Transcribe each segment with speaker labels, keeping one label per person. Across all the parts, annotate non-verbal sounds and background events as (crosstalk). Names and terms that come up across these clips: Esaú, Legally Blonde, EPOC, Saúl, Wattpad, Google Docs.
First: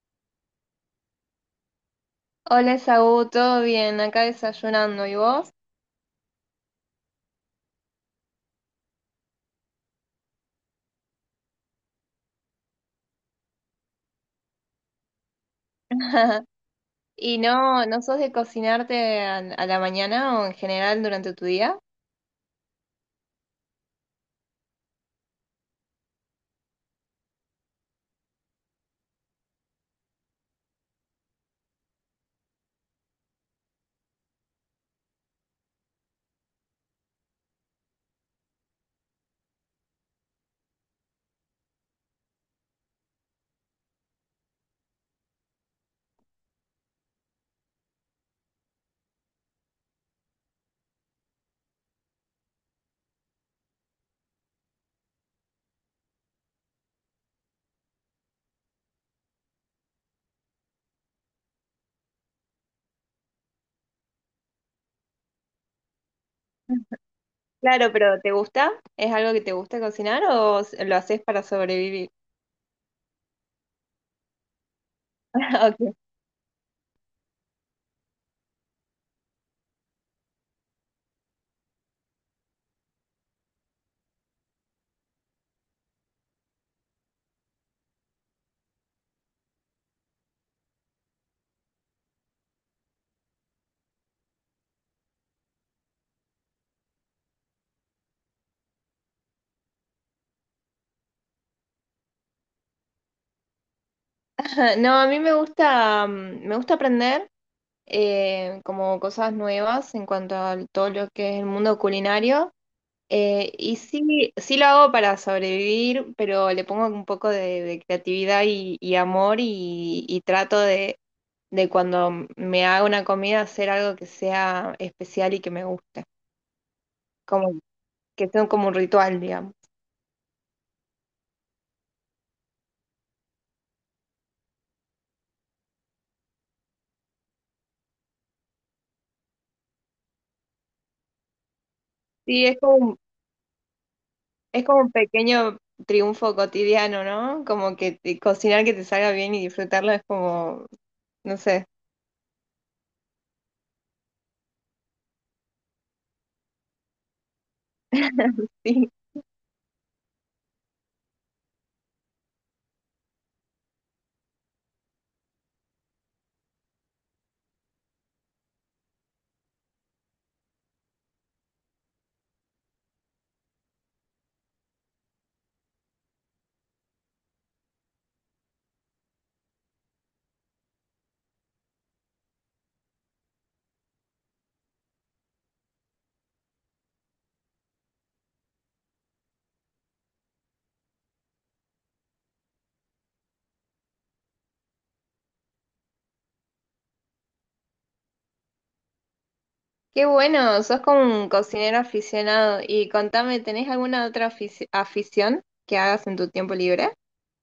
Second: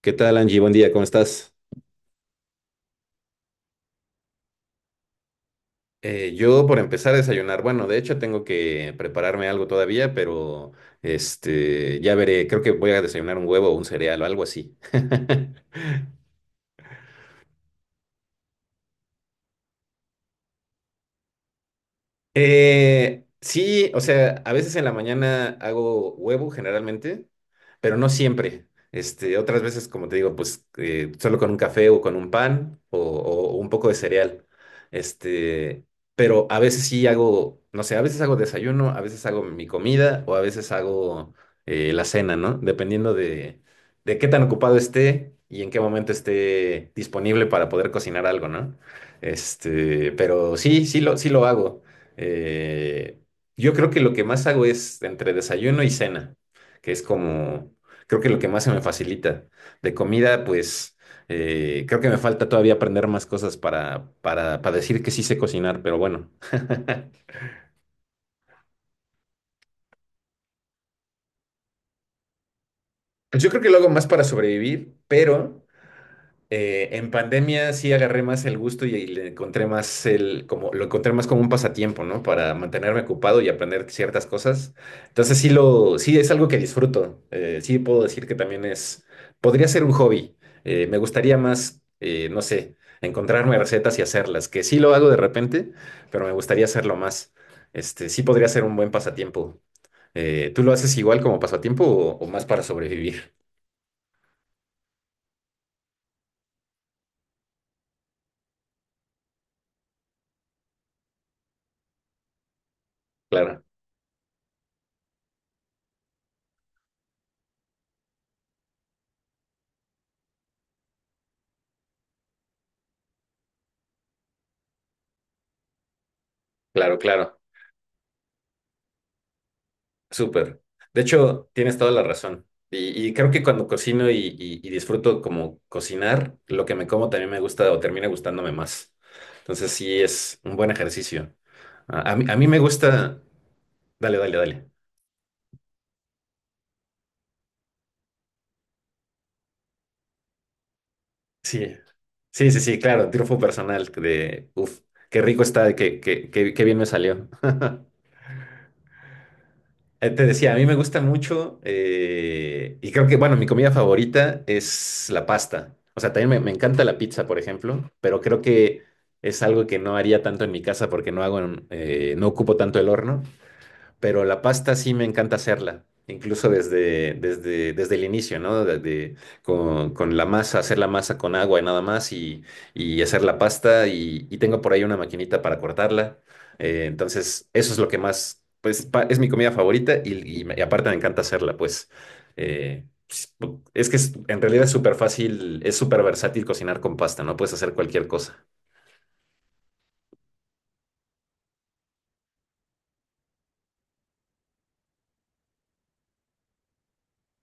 Speaker 1: ¿Qué tal, Angie? Buen día, ¿cómo estás?
Speaker 2: Hola, Saúl, ¿todo bien? Acá desayunando, ¿y vos?
Speaker 1: Yo por empezar a desayunar, bueno, de hecho tengo que prepararme algo todavía, pero ya veré, creo que voy a desayunar un huevo o un cereal o algo así. (laughs)
Speaker 2: (laughs) ¿Y ¿no, no sos de cocinarte a la mañana o en general durante tu día?
Speaker 1: Sí, o sea, a veces en la mañana hago huevo generalmente, pero no siempre. Otras veces, como te digo, pues solo con un café o con un pan o un poco de cereal. Este, pero a veces sí hago, no sé, a veces hago desayuno, a veces hago mi comida o a veces hago la cena, ¿no? De qué tan ocupado esté y en qué momento esté disponible para poder cocinar algo, ¿no? Pero sí, sí lo hago. Eh, yo creo que lo que más hago es entre desayuno y cena, que es como, creo que lo que más se me facilita. De comida, pues creo que me falta todavía aprender más cosas para decir que sí sé cocinar, pero bueno.
Speaker 2: Claro, pero ¿te gusta? ¿Es algo que te gusta cocinar o lo haces para sobrevivir?
Speaker 1: Pues yo creo que lo hago más para sobrevivir, pero…
Speaker 2: (laughs) Ok.
Speaker 1: En pandemia sí agarré más el gusto y le encontré más el, como, lo encontré más como un pasatiempo, ¿no? Para mantenerme ocupado y aprender ciertas cosas. Entonces sí es algo que disfruto. Sí puedo decir que también es, podría ser un hobby. Me gustaría más, no sé, encontrarme recetas y hacerlas, que sí lo hago de repente, pero me gustaría hacerlo más. Sí podría ser un buen pasatiempo. ¿Tú lo haces igual como pasatiempo o más para sobrevivir?
Speaker 2: (laughs) No, a mí me gusta, mm, me gusta aprender como cosas nuevas en cuanto a todo lo que es el mundo culinario.
Speaker 1: Claro,
Speaker 2: Y sí, sí lo hago para sobrevivir, pero le pongo un poco de creatividad y amor y trato de cuando me hago una comida hacer algo que sea especial y que me guste,
Speaker 1: claro, claro.
Speaker 2: como que sea como un ritual, digamos.
Speaker 1: Súper. De hecho, tienes toda la razón. Y creo que cuando cocino y disfruto como cocinar, lo que me como también me gusta o termina gustándome más. Entonces sí es un buen ejercicio. A
Speaker 2: Sí,
Speaker 1: mí me gusta... Dale, dale,
Speaker 2: es
Speaker 1: dale.
Speaker 2: como un pequeño triunfo cotidiano, ¿no? Como que cocinar que te salga bien y disfrutarlo es como, no sé,
Speaker 1: Sí. Sí, sí, sí, claro, triunfo personal de... Uf, qué rico está, qué bien me salió. (laughs)
Speaker 2: (laughs) sí.
Speaker 1: Te decía, a mí me gusta mucho y creo que, bueno, mi comida favorita es la pasta. O sea, también me encanta la pizza, por ejemplo, pero creo que es algo que no haría tanto en mi casa porque no hago, no ocupo tanto el horno, pero la pasta sí me encanta hacerla, incluso desde el inicio, ¿no? Con la masa, hacer la masa con agua y nada más y hacer la pasta y tengo por ahí una maquinita para cortarla. Entonces, eso es lo que más, pues, es mi comida favorita y, y aparte me encanta hacerla, pues. eh, pues, Es que en realidad es súper fácil, es súper versátil cocinar con pasta, ¿no? Puedes hacer cualquier cosa.
Speaker 2: Qué bueno, sos como un cocinero aficionado. Y contame, ¿tenés alguna otra afición que hagas en tu tiempo libre?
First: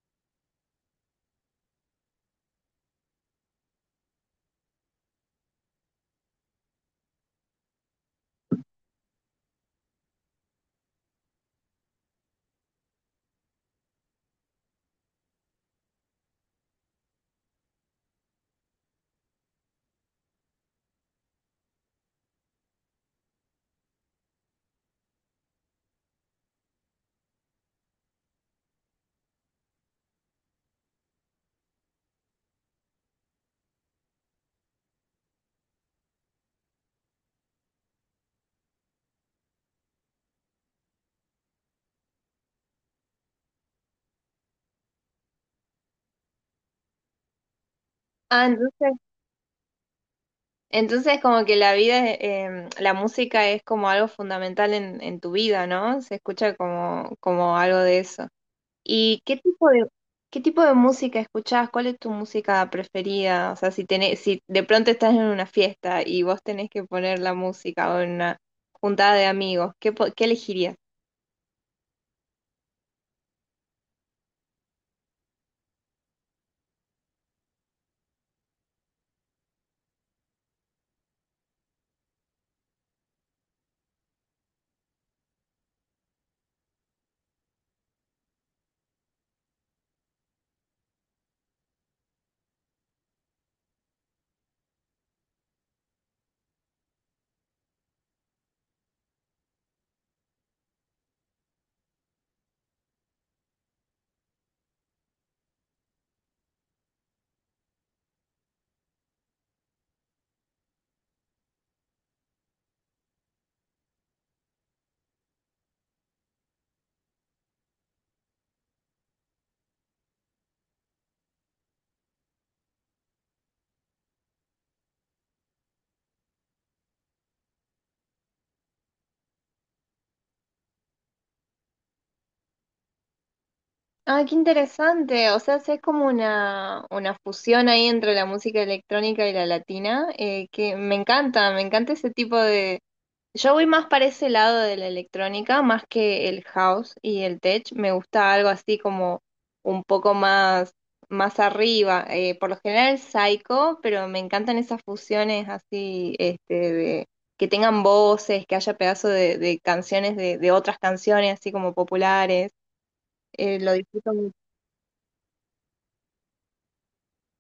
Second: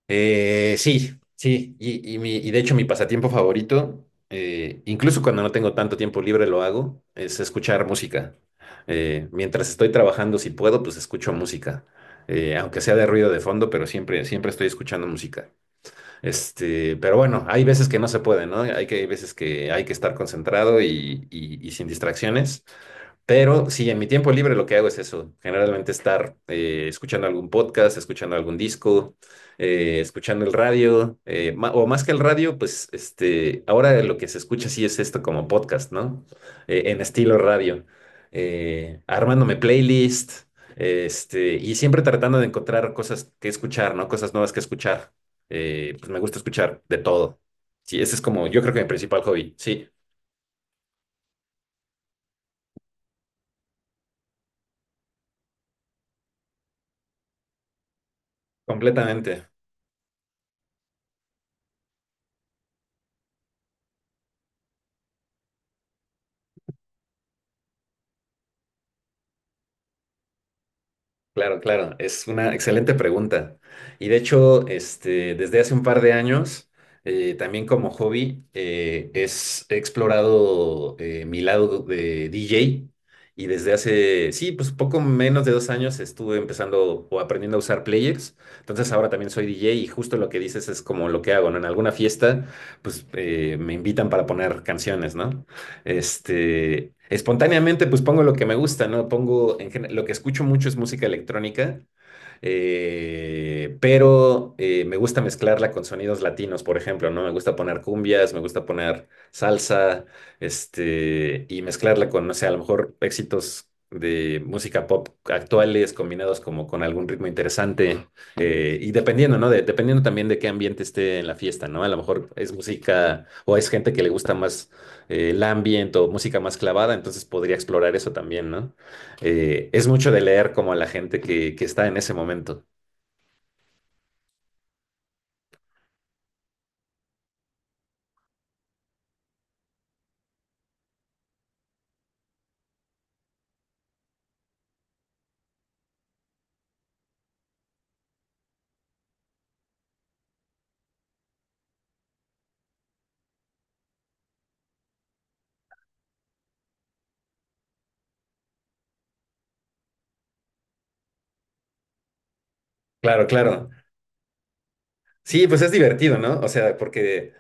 Speaker 1: Sí, sí, y mi, y de hecho mi pasatiempo favorito, incluso cuando no tengo tanto tiempo libre lo hago, es escuchar música. Mientras estoy trabajando, si puedo, pues escucho música. Aunque sea de ruido de fondo, pero siempre estoy escuchando música. Pero bueno, hay veces que no se puede, ¿no? Hay veces que hay que estar concentrado y sin distracciones. Pero sí, en mi tiempo libre lo que hago es eso, generalmente estar escuchando algún podcast, escuchando algún disco, escuchando el radio, o más que el radio, pues ahora lo que se escucha sí es esto como podcast, ¿no? En estilo radio, armándome playlist, y siempre tratando de encontrar cosas que escuchar, ¿no? Cosas nuevas que escuchar. Pues me gusta escuchar de todo. Sí, ese es
Speaker 2: Ah,
Speaker 1: como, yo creo que mi principal hobby, sí,
Speaker 2: entonces como que la música es como algo fundamental en tu vida, ¿no? Se escucha como, como algo de eso. ¿Y
Speaker 1: completamente.
Speaker 2: qué tipo de música escuchás? ¿Cuál es tu música preferida? O sea, si tenés, si de pronto estás en una fiesta y vos tenés que poner la música o en una juntada de amigos, ¿qué, qué elegirías?
Speaker 1: Claro, claro, es una excelente pregunta. Y de hecho, desde hace un par de años, también como hobby, he explorado mi lado de DJ, y desde hace, sí, pues poco menos de dos años estuve empezando o aprendiendo a usar players. Entonces ahora también soy DJ, y justo lo que dices es como lo que hago, ¿no? En alguna fiesta, pues me invitan para poner canciones, ¿no? Espontáneamente, pues pongo lo que me gusta, ¿no? Pongo, lo que escucho mucho es música electrónica, me gusta mezclarla con sonidos latinos, por ejemplo, ¿no? Me gusta poner cumbias, me gusta poner salsa, y mezclarla con, no sé, a lo mejor éxitos de música pop actuales combinados como con algún ritmo interesante, y dependiendo, ¿no? Dependiendo también de qué ambiente esté en la fiesta, ¿no? A lo mejor es música o es gente que le gusta más el ambiente o música más clavada, entonces podría explorar eso también, ¿no? Es mucho de leer como a la gente que está en ese momento.
Speaker 2: Ah, qué interesante. O sea, es como una fusión ahí entre la música electrónica y la latina, que me encanta ese tipo de... Yo voy más para ese lado de la electrónica, más que el house y el tech. Me gusta algo así como un poco más, más arriba. Por lo general el psycho, pero me encantan esas fusiones así, este, de que tengan voces, que haya pedazos de canciones de otras canciones así como populares.
Speaker 1: Claro, claro.
Speaker 2: Lo disfruto.
Speaker 1: Sí, pues es divertido, ¿no? O sea, porque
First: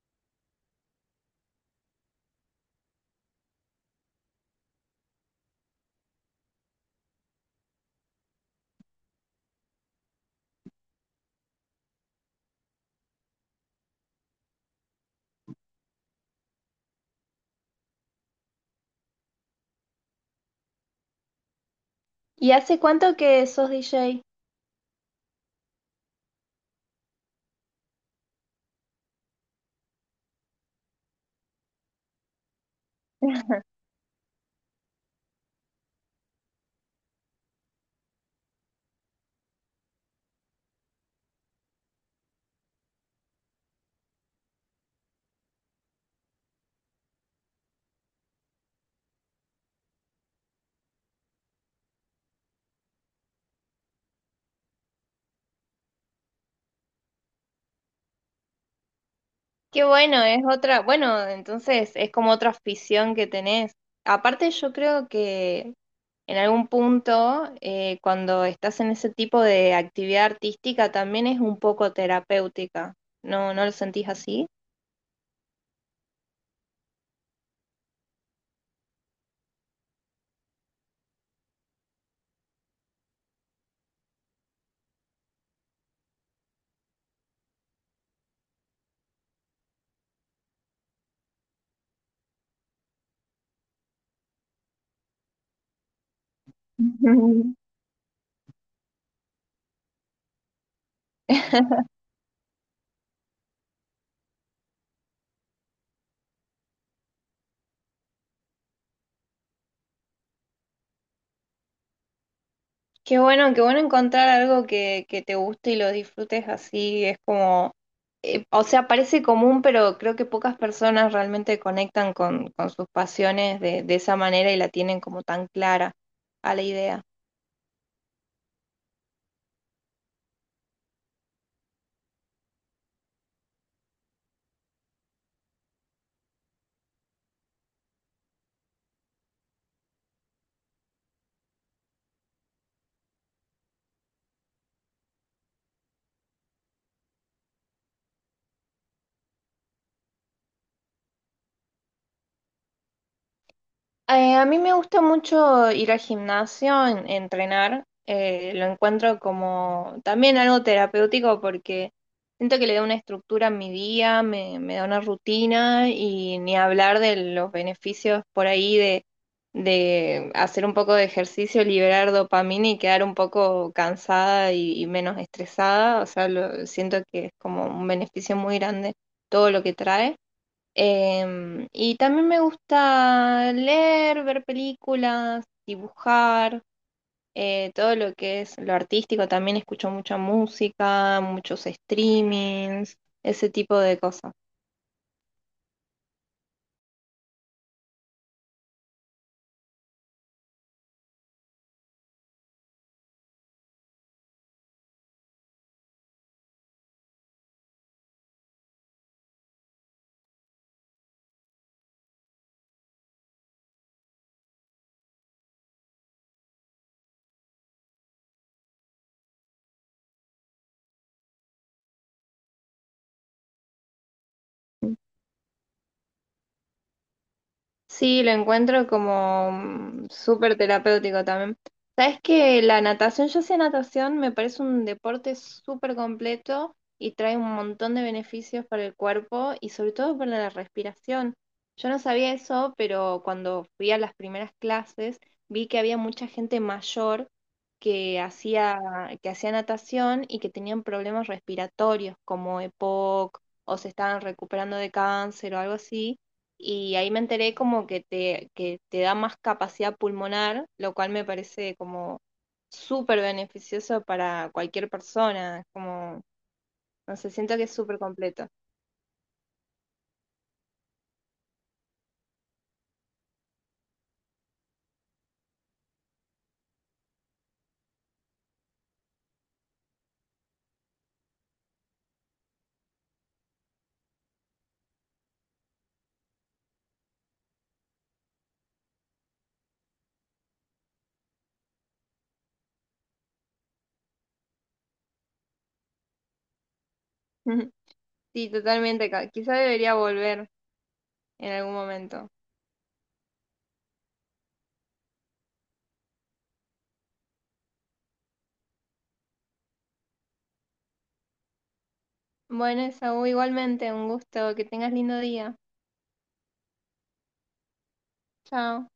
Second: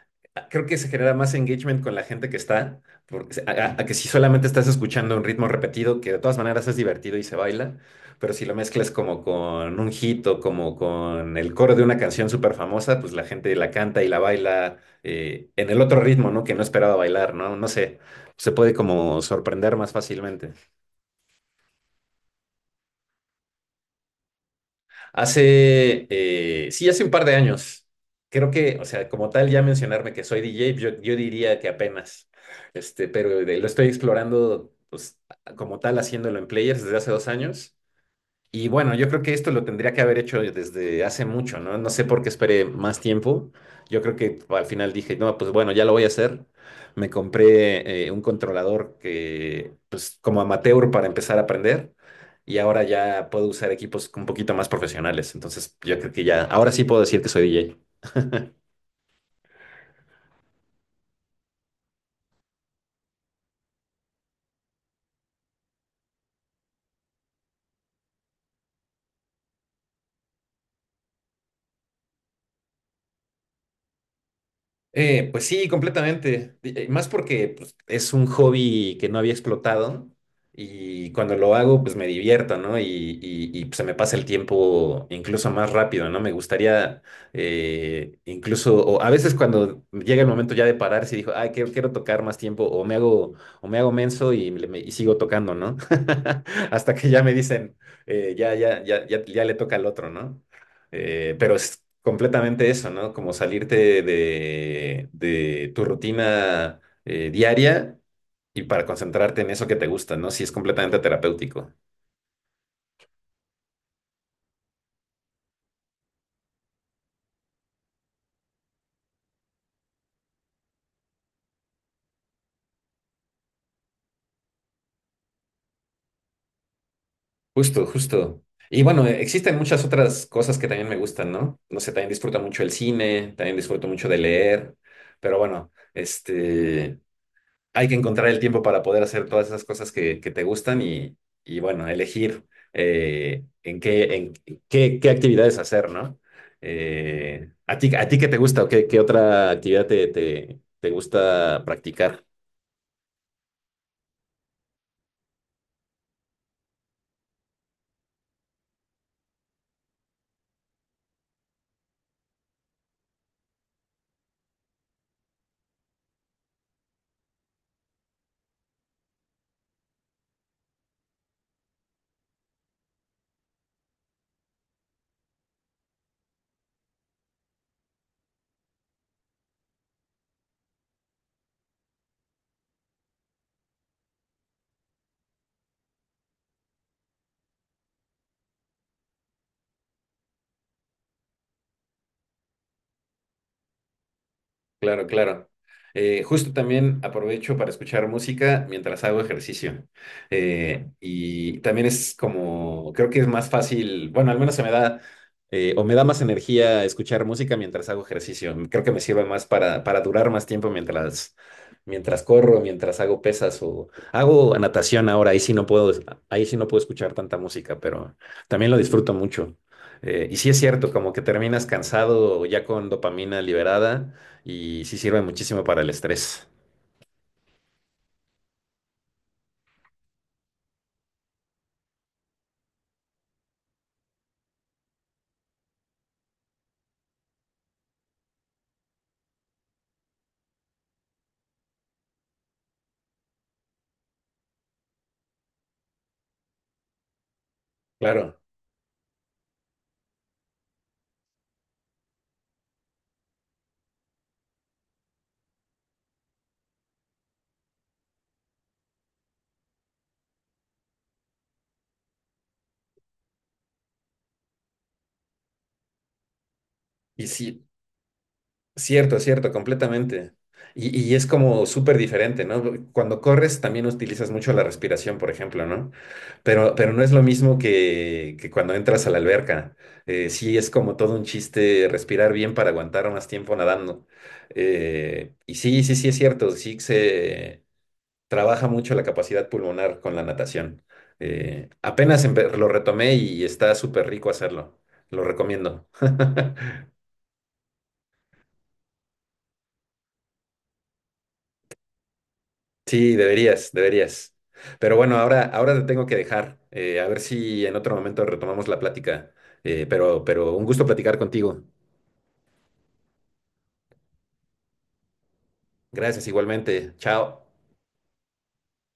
Speaker 1: creo que se genera más engagement con la gente que está, porque, a que si solamente estás escuchando un ritmo repetido, que de todas maneras es divertido y se baila, pero si lo mezclas como con un hit o como con el coro de una canción súper famosa, pues la gente la canta y la baila en el otro ritmo, ¿no? Que no esperaba bailar, ¿no? No sé, se puede como sorprender más fácilmente.
Speaker 2: ¿Y hace cuánto que sos DJ?
Speaker 1: Hace, sí, hace un par de años. Creo que, o sea, como tal, ya mencionarme que soy DJ, yo diría que apenas, lo estoy explorando, pues, como tal, haciéndolo en Players desde hace dos años. Y bueno, yo creo que esto lo tendría que haber hecho desde hace mucho, ¿no? No sé por qué esperé más tiempo. Yo creo que al final dije, no, pues bueno, ya lo voy a hacer. Me compré un controlador que, pues como amateur para empezar a aprender. Y ahora ya puedo usar equipos un poquito más profesionales. Entonces, yo creo que ya, ahora sí puedo decir que soy DJ.
Speaker 2: Qué bueno, es otra, bueno, entonces es como otra afición que tenés. Aparte, yo creo que en algún punto, cuando estás en ese tipo de actividad artística, también es un poco terapéutica. ¿No, no lo sentís así?
Speaker 1: Pues sí, completamente. Más porque pues, es un hobby que no había explotado, y cuando lo hago, pues me divierto, ¿no? Pues, se me pasa el tiempo incluso más rápido, ¿no? Me gustaría incluso, o a veces cuando llega el momento ya de parar, si digo, ay, quiero, quiero tocar más tiempo, o me hago menso y, y sigo tocando, ¿no? (laughs) Hasta que ya me
Speaker 2: (laughs)
Speaker 1: dicen, ya, ya, ya, ya, ya le toca al otro, ¿no? Pero es completamente eso, ¿no? Como salirte de tu rutina diaria, y para concentrarte en eso que te gusta, ¿no? Sí, es completamente terapéutico.
Speaker 2: Qué bueno encontrar algo que te guste y lo disfrutes así. Es como, o sea, parece común, pero creo que pocas personas realmente conectan con sus pasiones de esa manera y la tienen como tan clara a la idea.
Speaker 1: Justo, justo. Y bueno, existen muchas otras cosas que también me gustan, ¿no? No sé, también disfruto mucho el cine, también disfruto mucho de leer, pero bueno, este... hay que encontrar el tiempo para poder hacer todas esas cosas que te gustan y, bueno, elegir en qué, qué actividades hacer, ¿no? ¿A ti, a ti qué te gusta o qué, qué otra actividad te gusta practicar?
Speaker 2: A mí me gusta mucho ir al gimnasio, entrenar. Eh, lo encuentro como también algo terapéutico porque siento que le da una estructura a mi día, me da una rutina y ni hablar de los beneficios por ahí de hacer un poco de ejercicio, liberar dopamina y quedar un poco cansada y menos estresada. O sea, siento que es como un beneficio muy grande todo lo que trae. Em, y también me gusta leer, ver películas, dibujar, todo lo que es lo artístico. También escucho mucha música, muchos streamings, ese tipo de cosas.
Speaker 1: Claro, claro. Justo también aprovecho para escuchar música mientras hago ejercicio. Y también es como, creo que es más fácil, bueno, al menos se me da, o me da más energía escuchar música mientras hago ejercicio. Creo que me sirve más para durar más tiempo mientras, mientras corro, mientras hago pesas o hago natación ahora. Ahí sí no puedo, ahí sí no puedo escuchar tanta música, pero también lo disfruto mucho. Y sí es cierto, como que terminas cansado ya con dopamina liberada, y sí sirve muchísimo para el estrés.
Speaker 2: Sí, lo encuentro como mm, súper terapéutico también. Sabes que la natación, yo hacía natación, me parece un deporte súper completo y trae un montón de beneficios para el cuerpo y sobre todo para la respiración. Yo no sabía eso, pero cuando fui a las primeras clases vi que había mucha gente mayor que
Speaker 1: Claro,
Speaker 2: hacía, que hacía natación y que tenían problemas respiratorios como EPOC o se estaban recuperando de cáncer o algo así y ahí me enteré como que que te da más capacidad pulmonar, lo cual me parece como súper beneficioso para cualquier persona, como, no
Speaker 1: y
Speaker 2: sé, siento que
Speaker 1: sí,
Speaker 2: es súper completo.
Speaker 1: cierto, completamente. Y es como súper diferente, ¿no? Cuando corres también utilizas mucho la respiración, por ejemplo, ¿no? Pero no es lo mismo que cuando entras a la alberca. Sí, es como todo un chiste respirar bien para aguantar más tiempo nadando. Y sí, sí, sí, es cierto, sí que se... trabaja mucho la capacidad pulmonar con la natación. Apenas lo retomé y está súper rico hacerlo. Lo recomiendo. (laughs)
Speaker 2: (laughs) Sí, totalmente, quizá debería volver en algún momento.
Speaker 1: Sí, deberías, deberías. Pero bueno, ahora, ahora te tengo que dejar. A ver si en otro momento retomamos la plática. Pero un gusto platicar contigo.
Speaker 2: Bueno, Esaú, igualmente, un gusto, que tengas lindo día.
Speaker 1: Gracias igualmente. Chao.
Speaker 2: Chao.